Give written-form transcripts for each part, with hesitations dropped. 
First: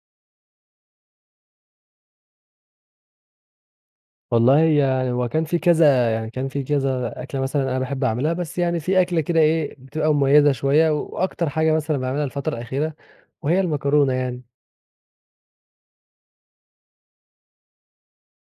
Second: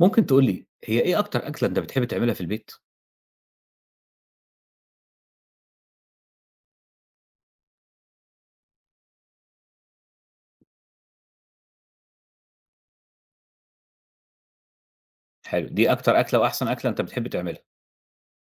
ممكن تقول لي هي إيه أكتر أكلة أنت بتحب تعملها في البيت؟ والله يعني هو كان في كذا أكلة مثلًا أنا باحب أعملها، بس يعني في أكلة كده إيه، بتبقى مميزة شوية وأكتر حاجة مثلًا باعملها الفترة الأخيرة وهي المكرونة يعني. حلو، دي أكتر أكلة وأحسن أكلة أنت بتحب تعملها.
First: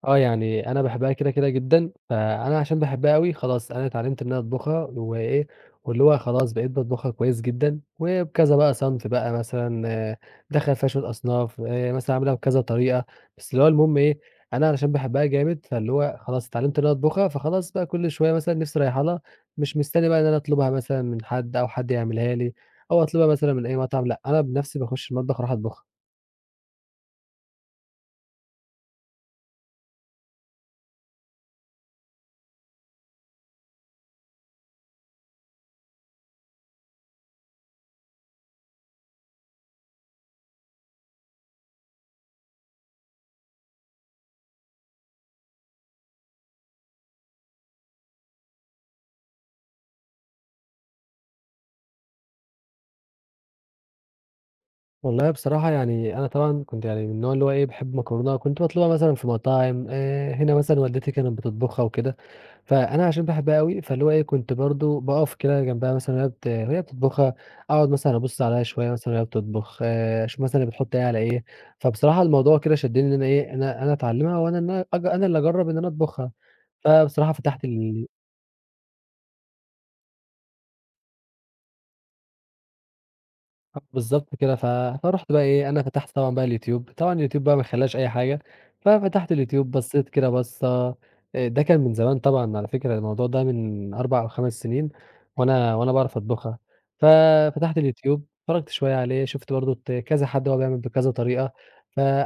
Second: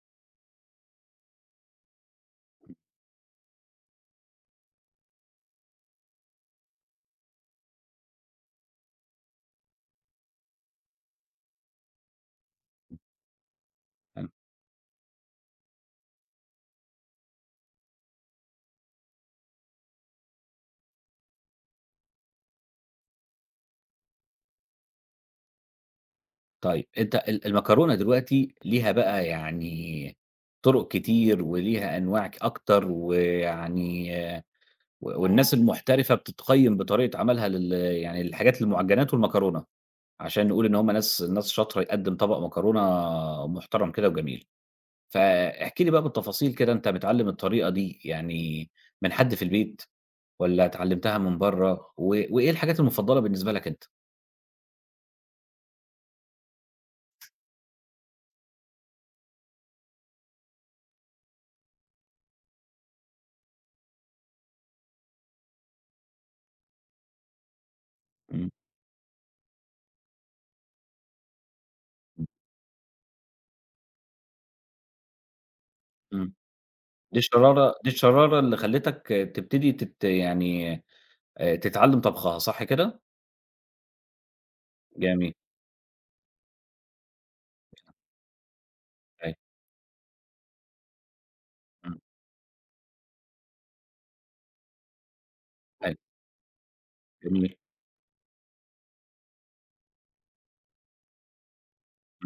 يعني أنا باحبها كده جدًا، فأنا عشان باحبها أوي خلاص أنا اتعلّمت إن أنا أطبخها وإيه، واللي هو خلاص بقيت باطبخها كويس جدًا، وبكذا بقى صنف بقى مثلًا دخّل فيها شوية أصناف، مثلًا أعملها بكذا طريقة، بس اللي هو المهم إيه. حلو. أنا علشان باحبها جامد فاللي هو خلاص اتعلّمت إن أنا أطبخها، فخلاص بقى كل شوية مثلًا نِفْسي رايحة لها، مش مستني بقى إن أنا أطلبها مثلًا من حد أو حد يعملها لي أو أطلبها مثلًا من أي مطعم لأ، أنا بنَفْسي باخُش المطبخ أروح أطبخها. طيب أنت المكرونة دلوقتي ليها بقى يعني طُرق كتير وليها أنواع أكتر، ويعني آه، و والناس المحترفة بتتقيّم بطريقة عملها يعني للحاجات المعجنات والمكرونة، عشان نقول إن هم ناس شاطرة يقدّم طبق مكرونة محترم كده وجميل، فاحكِ لي بقى بالتفاصيل كده أنت متعلّم الطريقة دي يعني من حد في البيت؟ والّا اتعلمتها من برّه، وإيه الحاجات المفضلة بالنسبة لك أنت؟ والله بصراحة يعني أنا طبعًا كنت يعني من النوع اللي هو إيه، باحب مكرونة، كنت باطلبها مثلًا في مطاعم هنا مثلًا والدتي كانت بتطبخها وكده، فأنا عشان باحبها أوي، فاللي هو إيه، كنت برضه باقف كده جنبها مثلًا وهي بتطبخها، أقعد مثلًا أبُص إمم، عليها شوية مثلًا وهي بتطبخ، أشوف مثلًا هي بتحط إيه على إيه. فبصراحة إمم، الموضوع كده شدّني إن أنا إيه، أنا أتعلمها وأنا إن أنا أج أنا اللي أجرّب إن أنا أطبخها. إمم. دي فبصراحة فتحت الشرارة دي ال الشرارة اللي خلّتك تبتدي يعني تتعلم طبخها، صح كده؟ آه بالضبط كده. فرُحت جميل. بقى إيه، أنا فتحت طبعًا بقى اليوتيوب، طبعًا اليوتيوب بقى ما يخلّاش أي حاجة، ففتحت أيوه. اليوتيوب بصّيت كده بصّة ده كان من إمم. زمان طبعًا على فكرة الموضوع ده من 4 أو 5 سنين وأنا أيوه. باعرف أطبخها، جميل. ففتحت اليوتيوب اتفرّجت شوية عليه، شُفت برضه كذا حد هو بيعمل بكذا طريقة،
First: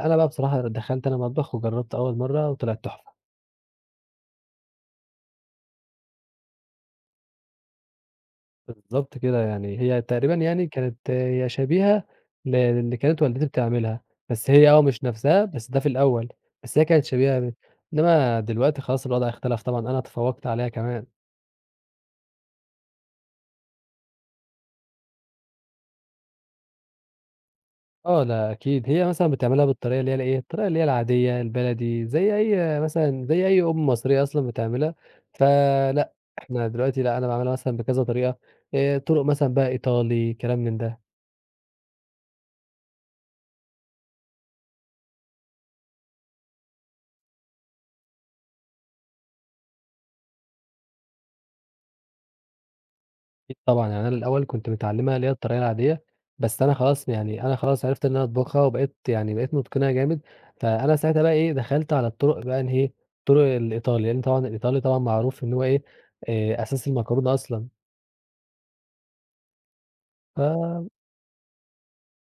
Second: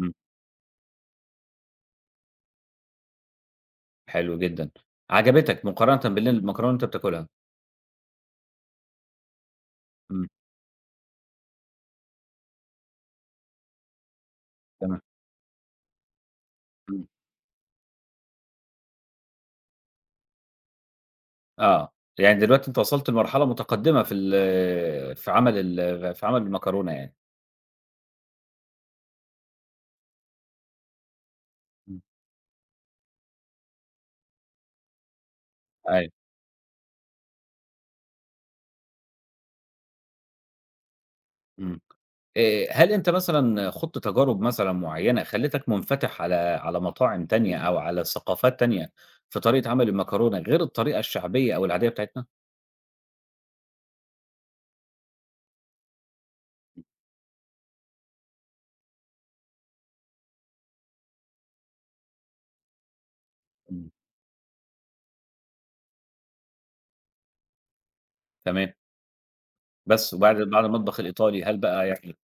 إمم. بقى بصراحة دخلت أنا المطبخ وجرّبت أول مرّة وطلعت تحفة. حلو جدا، عجبتك مقارنة المكرونة اللي أنت بتاكلها؟ بالضبط كده، يعني هي إمم. تقريبا يعني كانت هي شبيهة للي كانت والدتي بتعملها، بس هي تمام. مش نفْسها، بس ده في الأول، بس هي كانت إمم. شبيهة ب إنما دلوقتي خلاص الوضع اختلف طبعًا، أنا اتفوّقت عليها كمان. آه، يعني دلوقتي أنت وصلت لمرحلة متقدمة في في عمل في عمل المكرونة يعني. لأ أكيد، هي مثلًا بتعملها بالطريقة اللي هي الإيه، الطريقة اللي هي العادية، إمم. البلدي، زي أي أم مصرية أصلًا بتعملها، أيوه. فلأ، إحنا دلوقتي لأ، أنا باعملها مثلًا بكذا طريقة، طُرق مثلًا بقى إيطالي، كلام من ده. إمم. هل أنت مثلًا خُضت تجارب مثلًا معيّنة خلّتك منفتح على على مطاعم تانية أو على ثقافات تانية في طريقة عمل المكرونة غير الطريقة الشعبية أو العادية بتاعتنا؟ أكيد طبعًا، يعني أنا الأول كنت متعلّمها اللي هي الطريقة العادية، بس أنا خلاص يعني أنا خلاص عرفت إن أنا أطبخها وبقيت يعني بقيت متقنها جامد، فأنا ساعتها بقى إيه، دخلت على الطرق بقى إن إيه، الطرق إمم. الإيطالي، لإن طبعًا الإيطالي طبعًا معروف إن هو إيه، أساس المكرونة أصلًا، تمام. بس وبعد فلأ. المطبخ الإيطالي هل بقى يعني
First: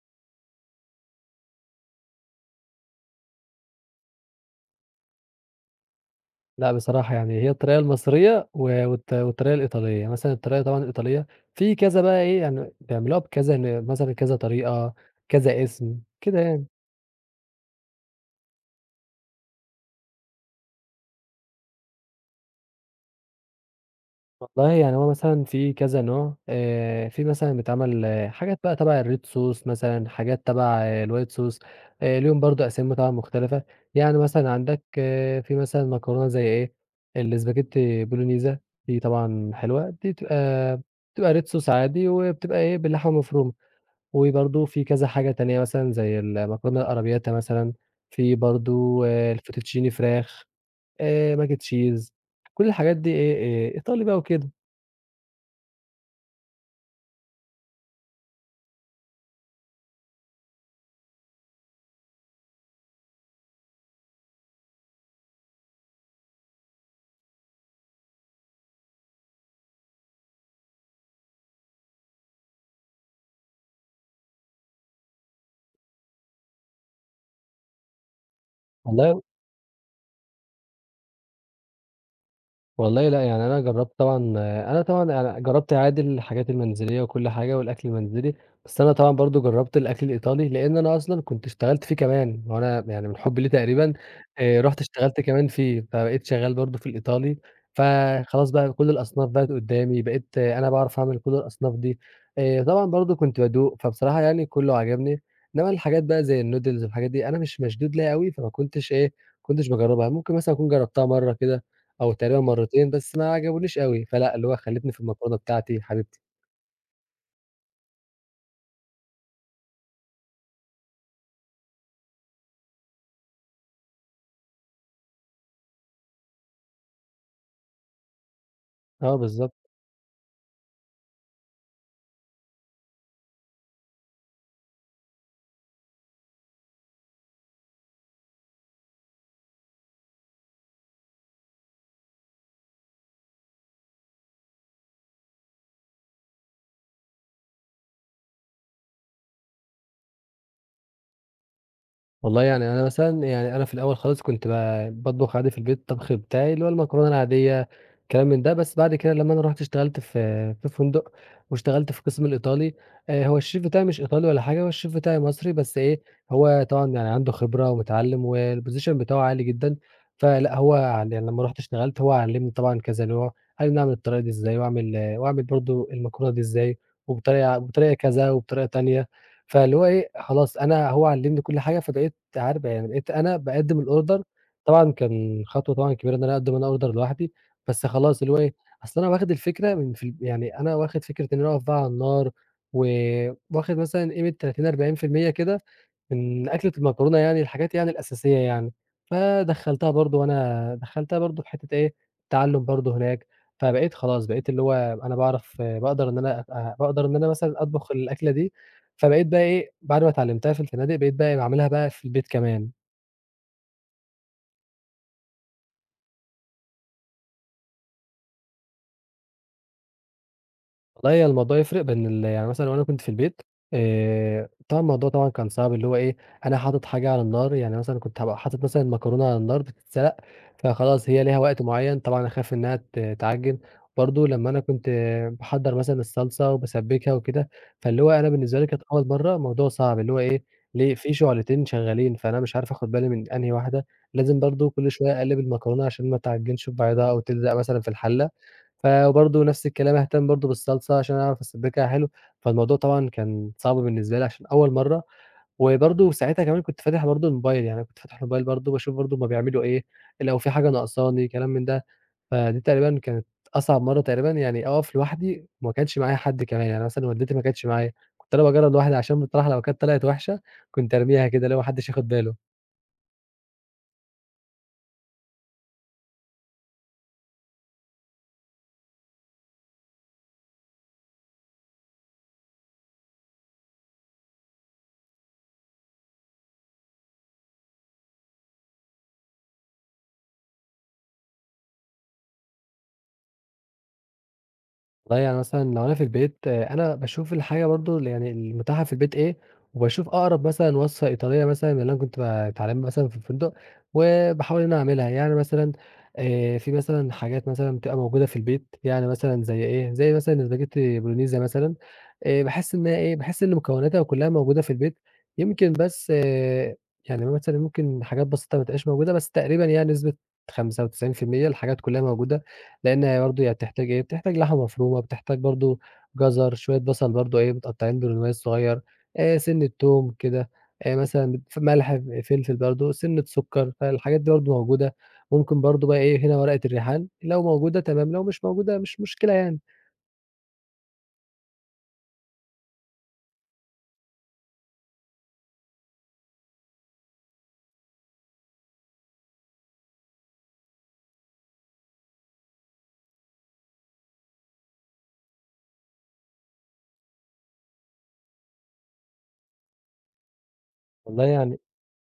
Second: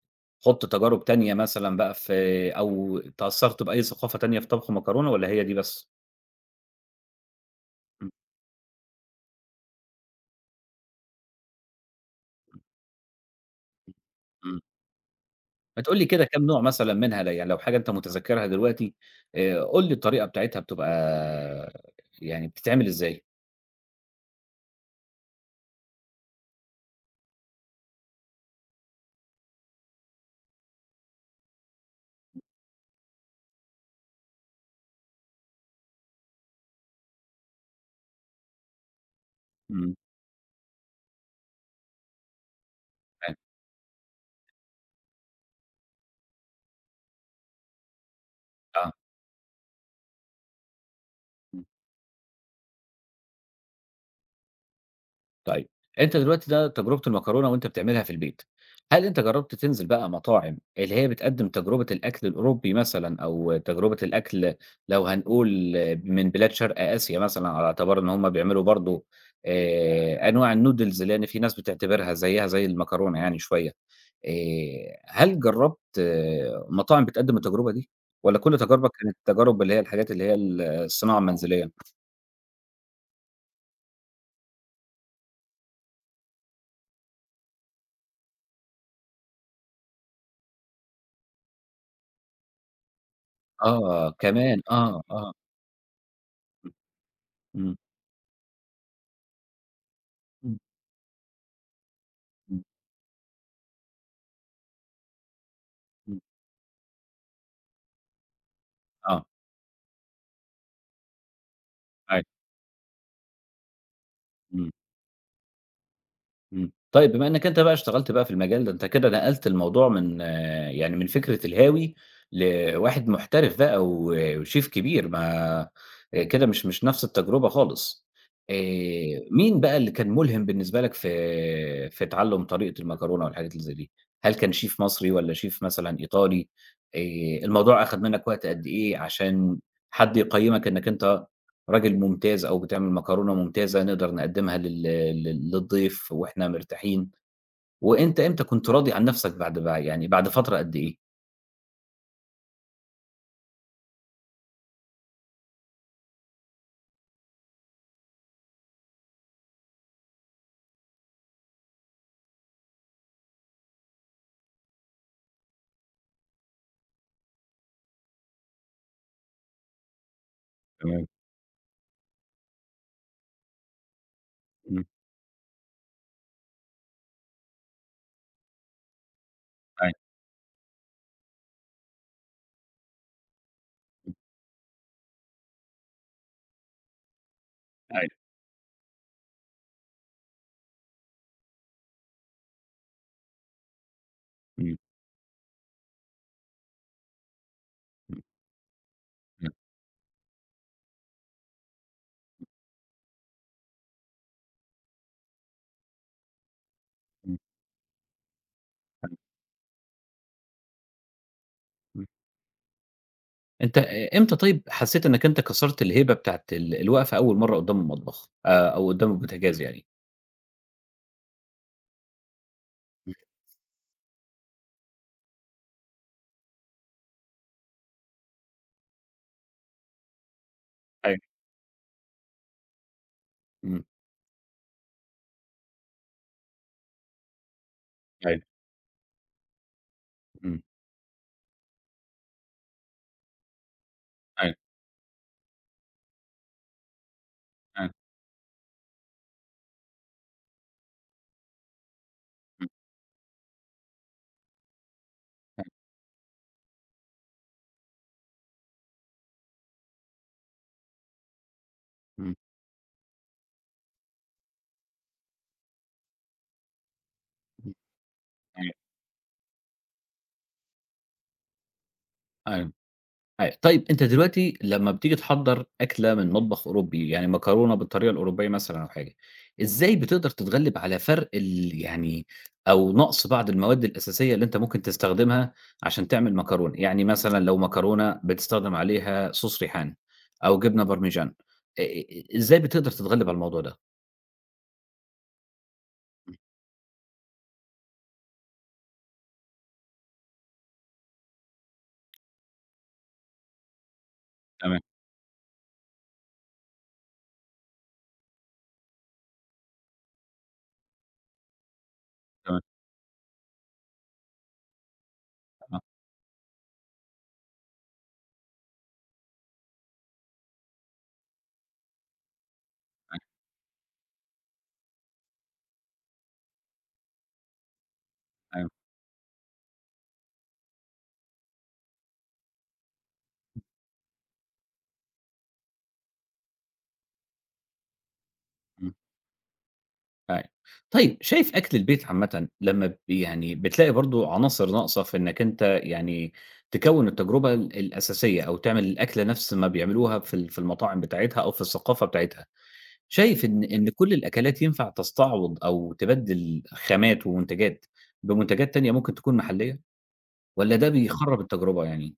خُضت تجارب تانية مثلًا بقى في أو اتأثّرت بأي ثقافة تانية في طبخ مكرونة والّا هي دي بس؟ بصراحة يعني هي الطريقة إمم. المصرية و والط والطريقة الإيطالية، يعني مثلًا الطريقة طبعًا الإيطالية في كذا بقى إيه، يعني بيعملوها بكذا ن مثلًا كذا إمم. طريقة، كذا ما تقول اسم، لي كده كده كام نوع يعني. مثلًا منها يعني لو حاجة أنت متذكرها دلوقتي، قُل لي الطريقة بتاعتها بتبقى يعني بتتعمل إزاي؟ والله يعني هو مثلًا في كذا نوع، في مثلًا بيتعمل حاجات بقى تبع الred sauce مثلًا، حاجات تبع الwhite sauce. ليهم برضه أسامي طبعًا مختلفة، يعني مثلًا عندك في مثلًا مكرونة زي إيه، الاسباجيتي بولونيزا دي طبعًا حلوة، إمم. دي بتبقى بتبقى red sauce عادي وبتبقى إيه باللحمة فاهم. المفرومة، وبرضه في كذا حاجة تانية مثلًا زي المكرونة الأرابياتا مثلًا، في آه. برضه الفوتوتشيني فراخ، mac and cheese. كل الحاجات دي إيه، إيطالي بقى وكده. طيب، أنت دلوقتي ده تجربة المكرونة وأنت بتعملها في البيت، هل أنت جرّبت تنزل بقى مطاعم اللي هي بتقدّم تجربة الأكل الأوروبي مثلًا أو تجربة الأكل، لو هنقول من بلاد شرق آسيا مثلًا على اعتبار إن هم بيعملوا برضه أنواع الnoodles، لإن في ناس بتعتبرها زيّها زي المكرونة يعني شوية، هل جرّبت آه، مطاعم بتقدّم التجربة دي والّا كل تجاربك كانت والله تجارب اللي هي الحاجات اللي هي الصناعة المنزلية؟ والله لأ، يعني أنا جرّبت طبعًا. أنا طبعًا يعني جرّبت عادي الحاجات المنزلية وكل حاجة والأكل المنزلي، بس أنا طبعًا برضه جرّبت الأكل الإيطالي، لإن أنا أصلًا كنت اشتغلت فيه كمان، وأنا يعني من حُبّي ليه تقريبًا آه، كمان رُحت آه، اشتغلت آه. كمان فيه، فبقيت شغّال برضه في الإيطالي، إمم. إمم. فخلاص بقى كل الأصناف بقت قدّامي، بقيت إمم. أنا باعرف أعمل كل الأصناف دي، إمم. طبعًا برضه كنت بادوق، فبصراحة يعني كُلّه عجبني، إنّما الحاجات إمم. بقى زي الnoodles والحاجات دي أنا مش مشدود ليها أوي، فما كنتش إيه، ما آه. كنتش باجرّبها، ممكن مثلًا أكون جرّبتها مرّة كده أو أيوه. تقريبًا مرّتين، بس ما عجبونيش أوي، فلأ اللي هو إمم. خلّيتني في المكرونة بتاعتي حبيبتي. إمم. طيب بما إنّك أنت بقى اشتغلت بقى في المجال ده، أنت كده نقلت الموضوع من يعني من فكرة الهاوي لواحد محترف بقى وشيف كبير، ما كده مش نفس التجربة خالص. آآ، آه مين بالضبط. بقى اللي كان ملهم بالنسبة لك في في تعلُّم طريقة المكرونة والحاجات اللي زي دي؟ هل كان شيف مصري والّا شيف مثلًا إيطالي؟ آآ، الموضوع أخَد منّك وقت قد إيه عشان حد يقيّمك إنّك أنت راجل ممتاز أو بتعمل مكرونة ممتازة نقدر نقدّمها لل لل للضيف وإحنا مرتاحين، وأنت إمتى كنت راضي عن نَفْسك بعد يعني بعد فترة قد إيه؟ والله يعني أنا مثلًا يعني أنا في الأول خالص كنت ب باطبخ عادي في البيت الطبخ بتاعي، اللي هو المكرونة العادية، كلام من ده، بس بعد كده لمّا أنا رُحت اشتغلت في فندق واشتغلت في القسم الإيطالي، هو الchef بتاعي مش إيطالي ولا حاجة، هو الchef بتاعي مصري، بس إيه، هو طبعًا يعني عنده خبرة ومتعلِّم والposition بتاعه عالي جدًا، فلأ تمام. يعني لمّا رُحت اشتغلت هو علِّمني طبعًا كذا نوع، قال لي نعمل الطريقة دي إزاي، إمم. واعمل واعمل برضه المكرونة دي إزاي، وبطريقة كذا وبطريقة تانية. فاللي هو أيوه. إيه، خلاص أنا هو علّمني كل حاجة، فبقيت عارف يعني بقيت أنا باقدّم إمم. الorder. طبعًا كان خطوة طبعًا كبيرة إن أنا أقدّم أنا order لوحدي، بس خلاص أيوه. اللي هو إيه، أصل أنا واخد الفكرة من في يعني أنا واخد فكرة إن أنا أقف بقى على النار، و واخد مثلًا قيمة 30، إمم. 40% كده من أكلة المكرونة يعني، الحاجات يعني إمم. الأساسية يعني، إمم. فدخّلتها برضه وأنا دخّلتها برضه في حتّة إيه، تعلُّم برضه هناك، فبقيت خلاص بقيت اللي هو أنا باعرف باقدر إن أنا إمم. مثلًا أطبخ الأكلة دي. أيوه. فبقيت بقى إيه، بعد ما اتعلمتها في الفنادق بقيت بقى باعملها بقى في إمم. البيت كمان. أنت أ إمتى طيب حسّيت إنّك أنت كسرت الهيبة بتاعة الوقفة أول مرّة قدّام المطبخ أو قدّام البوتاجاز يعني؟ والله هي الموضوع يفرق بين ال يعني مثلًا لو أنا كنت في إمم. البيت طبعًا الموضوع طبعًا كان صعب اللي هو إيه، أنا حاطط حاجة على النار، يعني مثلًا كنت هابقى حاطط مثلًا المكرونة على النار بتتسلق، فخلاص أيوه. هي ليها وقت معيّن، طبعًا أخاف إنها تعجِّن، إمم. برضه لمّا أنا كنت باحضّر مثلًا الصلصة وباسبِّكها وكده، فاللي هو أنا أيوه. بالنسبة لي كانت أول مرّة موضوع صعب، اللي هو إيه، إمم. ليه في شُعلتين شغّالين، فأنا مش عارف آخُد بالي من أنهي واحدة، لازم أيوه. برضه كل شوية أقلِّب المكرونة عشان ما تعجِّنش في بعضها أو تلزق مثلًا في أيوه. الحلّة. وبرضه نفس الكلام أهتم برضه بالصلصة عشان أعرف أسبِّكها حلو، إمم. فالموضوع طبعًا كان صعب بالنسبة لي عشان أول مرّة، أيوه. وبرضه ساعتها كمان كنت فاتح برضه الموبايل، يعني أنا كنت فاتح الموبايل برضه باشوف برضه هُم بيعملوا إيه، لو في حاجة ناقصاني كلام من ده، إمم. فدي تقريبًا كانت أصعب مرّة تقريبًا يعني أقف لوحدي وما كانش معايا حد كمان، يعني مثلًا والدتي ما كانتش معايا، كنت أنا باجرّب أيوه. لوحدي عشان بصراحة لو كانت طلعت وحشة كنت أرميها كده اللي هو ما حدش ياخد باله. أيوه. أيوه. طيب أنت دلوقتي لمّا بتيجي تحضّر أكلة من مطبخ أوروبي، يعني مكرونة بالطريقة الأوروبية مثلًا أو حاجة، إزاي بتقدر تتغلِّب على فرق يعني أو نقص بعض المواد الأساسية اللي أنت ممكن تستخدمها عشان تعمل مكرونة؟ يعني مثلًا لو مكرونة بتستخدم عليها صوص ريحان أو جبنة بارميجان، آآ إزاي بتقدر تتغلِّب على الموضوع ده؟ والله يعني مثلًا لو أنا في البيت أنا باشوف الحاجة برضه ال يعني المتاحة في البيت إيه، وباشوف أقرب مثلًا وصفة إيطالية مثلًا من اللي أنا كنت باتعلمها مثلًا في الفندق، وباحاول إن إمم. أنا أعملها، يعني مثلًا في مثلًا حاجات مثلًا بتبقى موجودة في البيت، يعني مثلًا زي إيه، زي مثلًا الاسباجيتي بولونيزا مثلًا، تمام. باحس إن هي إيه، باحس إن مكوناتها كلها موجودة في البيت، يمكن تمام. بس يعني مثلًا ممكن حاجات بسيطة ما تبقاش موجودة، بس تقريبًا يعني نسبة 95% الحاجات كلها موجودة. لإن آه. هي أيوه. برضه هي بتحتاج إيه، بتحتاج لحمة مفرومة، بتحتاج برضه جزر، شوية بصل برضه إيه متقطعين برونوايز أيوه. صغير، سِنّة توم كده، مثلًا ملح، فلفل برضه، سِنّة سُكّر، فالحاجات دي برضه موجودة، ممكن برضه بقى إيه هنا ورقة الريحان لو موجودة تمام، لو مش موجودة إمم. مش مشكلة يعني. أيوه. طيب شايف أكل البيت عامةً لمّا يعني بتلاقي برضه عناصر ناقصة في إنّك أنت يعني تكوّن التجربة الأساسية أو تعمل الأكلة نفس ما بيعملوها في في المطاعم بتاعتها أو في الثقافة بتاعتها، شايف إن كل الأكلات ينفع تستعوض أو تبدِّل خامات ومنتجات بمنتجات تانية ممكن تكون محلية والّا ده والله بيخرّب يعني التجربة يعني؟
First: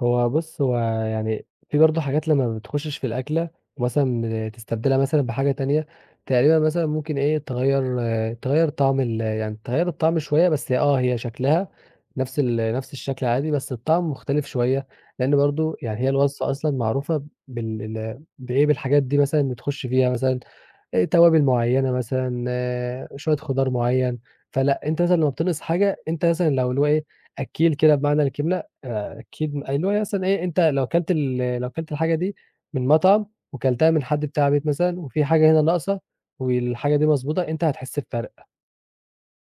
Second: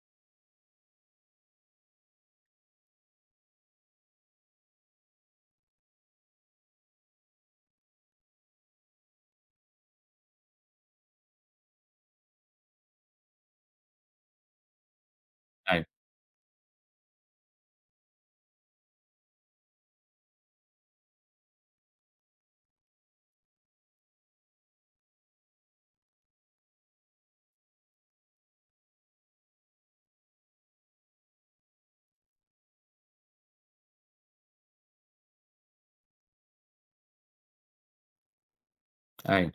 هو بُص، هو يعني في برضه حاجات لما ما بتخشش في الأكلة ومثلًا تستبدلها مثلًا بحاجة تانية، تقريبًا مثلًا ممكن إيه، تغيّر تغيّر طعم ال يعني تغيّر الطعم شوية بس هي شكلها نفس الشكل عادي، بس الطعم مختلف شوية، لأن برضه أيوه. يعني هي الوصفة أصلًا معروفة بال ال بإيه، بالحاجات دي مثلًا بتخش فيها مثلًا توابل معيّنة مثلًا، شوية خضار معيّن، فلأ، أنت مثلًا لمّا بتنقص حاجة، أنت مثلًا لو اللي هو إيه، أكّيل كده بمعنى الكلمة، أكّيل م اللي هو إيه مثلًا إيه، أنت لو كلت الحاجة دي من مطعم وكلتها من حد بتاع بيت مثلًا وفي حاجة هنا ناقصة والحاجة دي مضبوطة، أنت هتحس بفرق. أيوه.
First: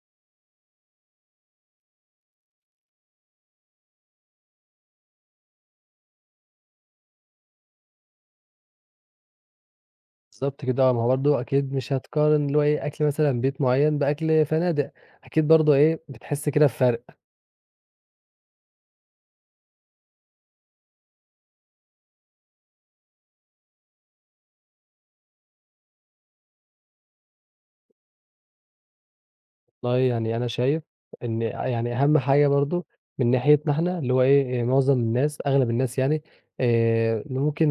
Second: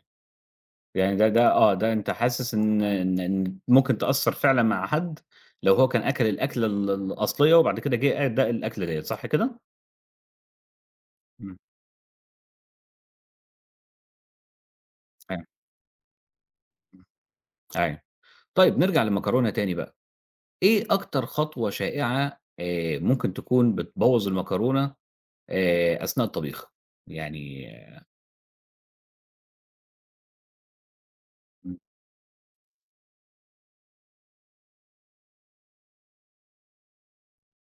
يعني ده أنت حاسس إن إن ممكن تأثّر فعلًا مع حد لو هو كان أكل الأكلة الأصلية وبعد كده جِه أدّى الأكلة ديّة، صح كده؟ بالضبط كده ما هو برضه إمم. أكيد مش هتقارن اللي هو إيه، أكل مثلًا بيت معيّن بأكل فنادق، أيوه. أكيد برضه إيه، بتحس كده بفرق. أيوه. طيب نرجع للمكرونة تاني بقى، إيه أكتر خطوة شائعة ممكن تكون بتبوّظ المكرونة أثناء الطبيخ؟ يعني والله يعني أنا شايف إن إمم، يعني أهم حاجة برضه من ناحيتنا إحنا، اللي هو إيه، معظم الناس أغلب الناس يعني اللي ممكن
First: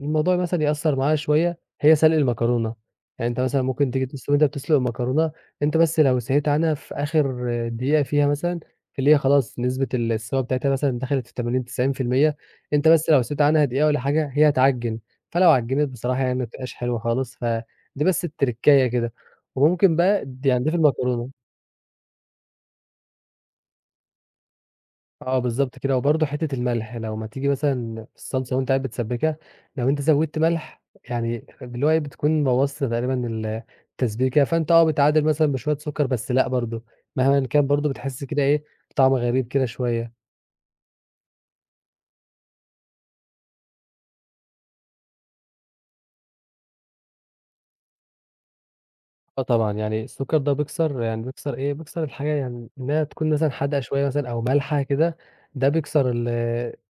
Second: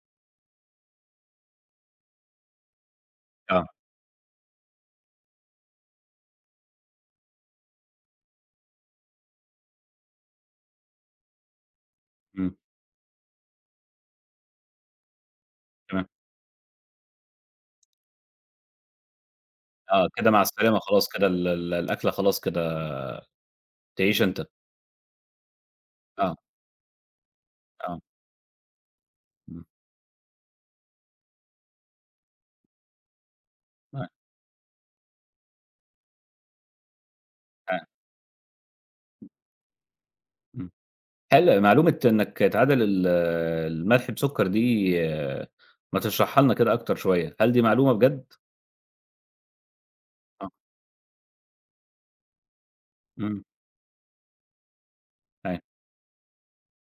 الموضوع مثلًا يأثّر معاها شوية، هي سلق المكرونة. يعني أنت مثلًا آه، ممكن تيجي وأنت بتسلق المكرونة، أنت بس لو سهيت عنها في آخر دقيقة فيها مثلًا، اللي هي خلاص نسبة ال السوا بتاعتها مثلًا دخلت في 80، 90% إمم، أنت بس لو سهيت عنها دقيقة والّا حاجة، هي هتعجِّن. فلو عجِّنت تمام. بصراحة يعني ما بتبقاش حلوة خالص، فدي بس التركاية كده. وممكن آه، بقى كده مع يعني دي في السلامة خلاص كده المكرونة. ال ال الأكلة خلاص كده تعيش أنت. بالضبط كده، وبرضه آه. حتّة الملح، لو ما تيجي آه. مثلًا في الصلصة وأنت قاعد بتسبّكها، إمم. لو أنت زوّدت ملح يعني اللي هو إيه، بتكون بوّظت تقريبًا ال أ التسبيكة، فأنت بتعادل مثلًا بشوية سُكّر بس لأ برضه، مهمًا كان أ برضه بتحس كده إيه، طعم غريب كده شوية. إمم. هل معلومة إنك تعادل الملح بسُكّر دي آه، ما تشرحها لنا كده أكتر شوية، هل دي معلومة بجد؟ آه طبعًا، يعني السُكّر آه. ده بيكسر يعني بيكسر إيه، بيكسر الحاجة يعني إنّها تكون إمم. مثلًا حادقة شوية مثلًا أو مالحة كده، أيوه. ده بيكسر ال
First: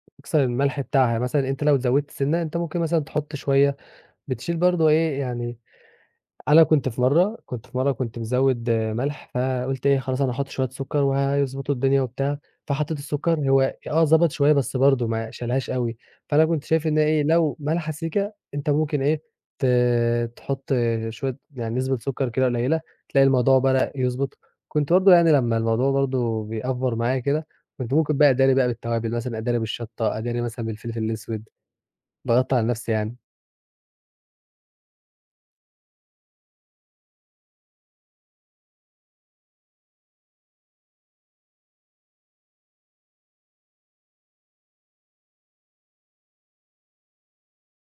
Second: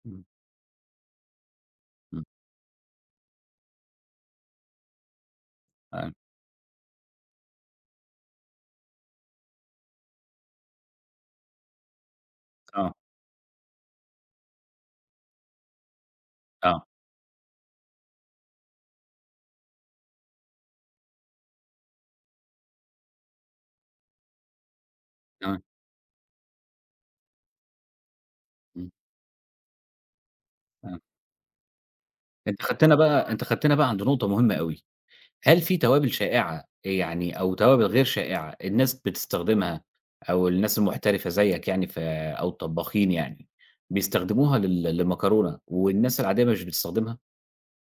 إمم. بيكسر الملح بتاعها، مثلًا أنت لو زوّدت إمم. سِنّة، أنت ممكن مثلًا تحُط شوية، بتشيل برضه إيه، يعني أيوه. أنا كنت في مرّة كنت مزوّد ملح، فقُلت إيه خلاص أنا هاحط شوية سُكّر وهيضبطوا الدنيا وبتاع، آه. فحطيت السُكّر هو ضبط شوية بس برضه ما شالهاش أوي، فأنا كنت آه. شايف إن إيه لو مالحة سيكا أنت ممكن إيه ت تحط شوية يعني نسبة سُكّر كده قليّلة تلاقي الموضوع بدأ يضبط، كنت برضه يعني لمّا تمام. الموضوع برضه بيأفور معايا كده، كنت ممكن بقى أداري بقى إمم. بالتوابل مثلًا أداري بالشطة، أداري مثلًا تمام. بالفلفل الأسود، باغطّي أنت على نفسي خدتنا يعني. بقى أنت خدتنا بقى عند نقطة مهمة أوي، هل في توابل شائعة يعني أو توابل غير شائعة الناس بتستخدمها أو الناس المحترفة زيّك يعني أو الطباخين يعني، بيستخدموها للمكرونة والناس العادية مش بتستخدمها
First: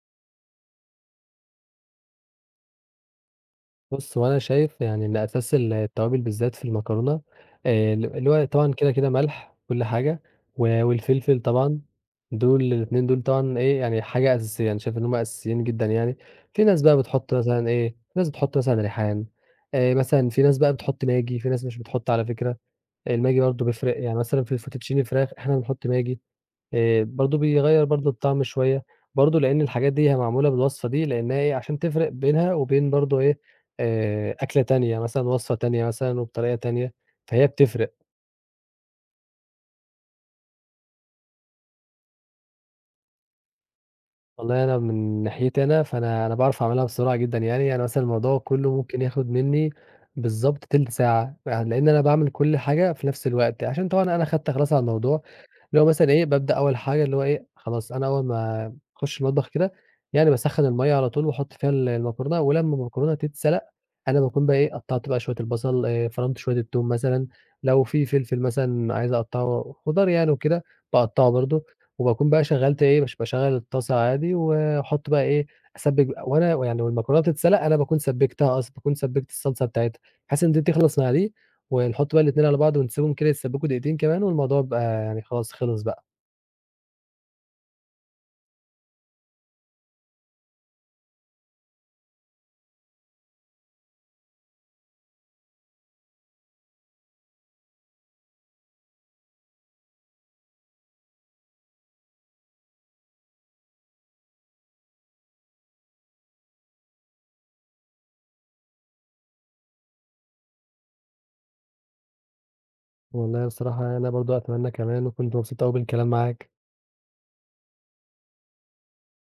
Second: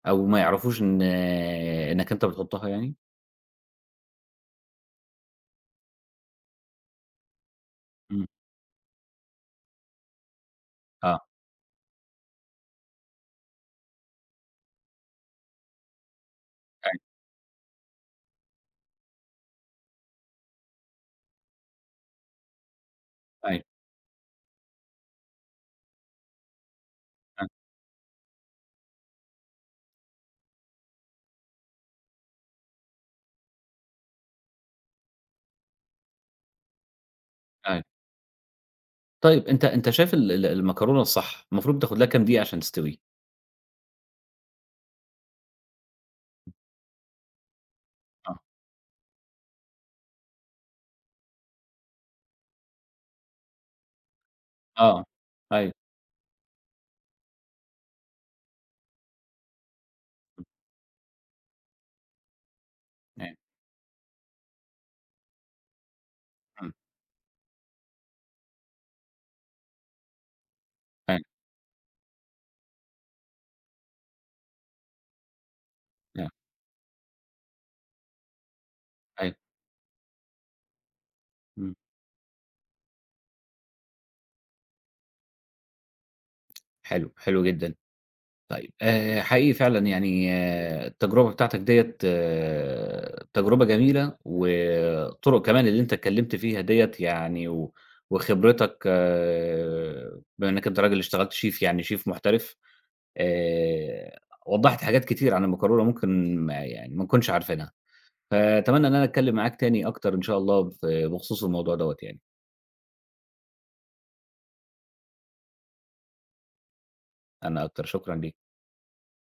أو ما يعرفوش إن إنك أنت بتحطها يعني؟ بُص، هو أنا شايف يعني إن أساس ال التوابل بالذات في المكرونة ال إمم. اللي هو طبعًا كده ملح كل حاجة آه. والفلفل طبعًا، دول الاتنين طبعًا إيه، يعني حاجة أساسية، أنا شايف إن هم أساسيين جدًا يعني. في ناس بقى أيوه. بتحُط مثلًا إيه، في ناس بتحُط مثلًا ريحان، مثلًا في ناس بقى بتحُط ماجي، في ناس مش بتحُط على فكرة، الماجي أيوه. برضه بيفرق، يعني مثلًا في الفوتوتشيني فراخ إحنا بنحُط ماجي. برضه أ بيغيّر برضه الطعم شوية، برضه لإن الحاجات دي هي معمولة بالوصفة دي لإنها إيه، عشان تفرق بينها وبين برضه إيه، أكلة تانية مثلًا، وصفة تانية مثلًا وبطريقة تانية، فهي أيوه. بتفرق. طيب أنت شايف ال ال المكرونة الصح المفروض تاخد لها كام دقيقة عشان تستوي؟ والله أنا من ناحيتي أنا، فأنا باعرف أعملها بسرعة جدًا يعني، يعني مثلًا آه. الموضوع كلّه ممكن ياخد منّي بالضبط تِلت ساعة، يعني لإن أنا باعمل كل حاجة في نفس الوقت، عشان طبعًا أنا خدت خلاص على آه. الموضوع، أيوه. اللي هو مثلًا إيه، بابدأ أول حاجة اللي هو إيه، خلاص أنا أول ما أخش المطبخ كده، يعني باسخّن المَيّة على طول وأحط فيها ال المكرونة، ولمّا المكرونة أيوه. تتسلق، أنا باكون بقى إيه، قطّعت بقى شوية البصل، فرمت شوية إمم. التوم مثلًا، لو في فلفل مثلًا عايز أقطّعه خضار يعني وكده، أيوه. باقطّعه برضه. وباكون بقى شغّلت إيه، مش باشغّل الطاسة عادي وأحُط بقى إيه، أسبِّك بقى أيوه. وأنا يعني والمكرونة بتتسلق أنا باكون سبِّكتها أصلًا، باكون سبِّكت أيوه. الصلصة بتاعتها، بحيث إن دي تخلص مع دي إمم. ونحُط بقى الاتنين على بعض ونسيبهم كده يتسبِّكوا دقيقتين كمان والموضوع بقى يعني خلاص خلص بقى. حلو، حلو جدًا. طيب حقيقي فعلًا يعني التجربة بتاعتك ديّة تجربة جميلة، والطرق كمان اللي أنت اتكلمت فيها ديّة يعني وخبرتك بما إنك أنت راجل اشتغلت شيف يعني شيف محترف، آآ وضّحت حاجات كتير عن المكرونة ممكن ما يعني ما نكونش عارفينها، فأتمنى إن أنا أتكلم معاك تاني أكتر إن شاء الله بخصوص الموضوع دوّة يعني. والله بصراحة أنا برضه أتمنى كمان وكنت مبسوط أوي بالكلام معاك. أنا أكتر، شكرًا ليك.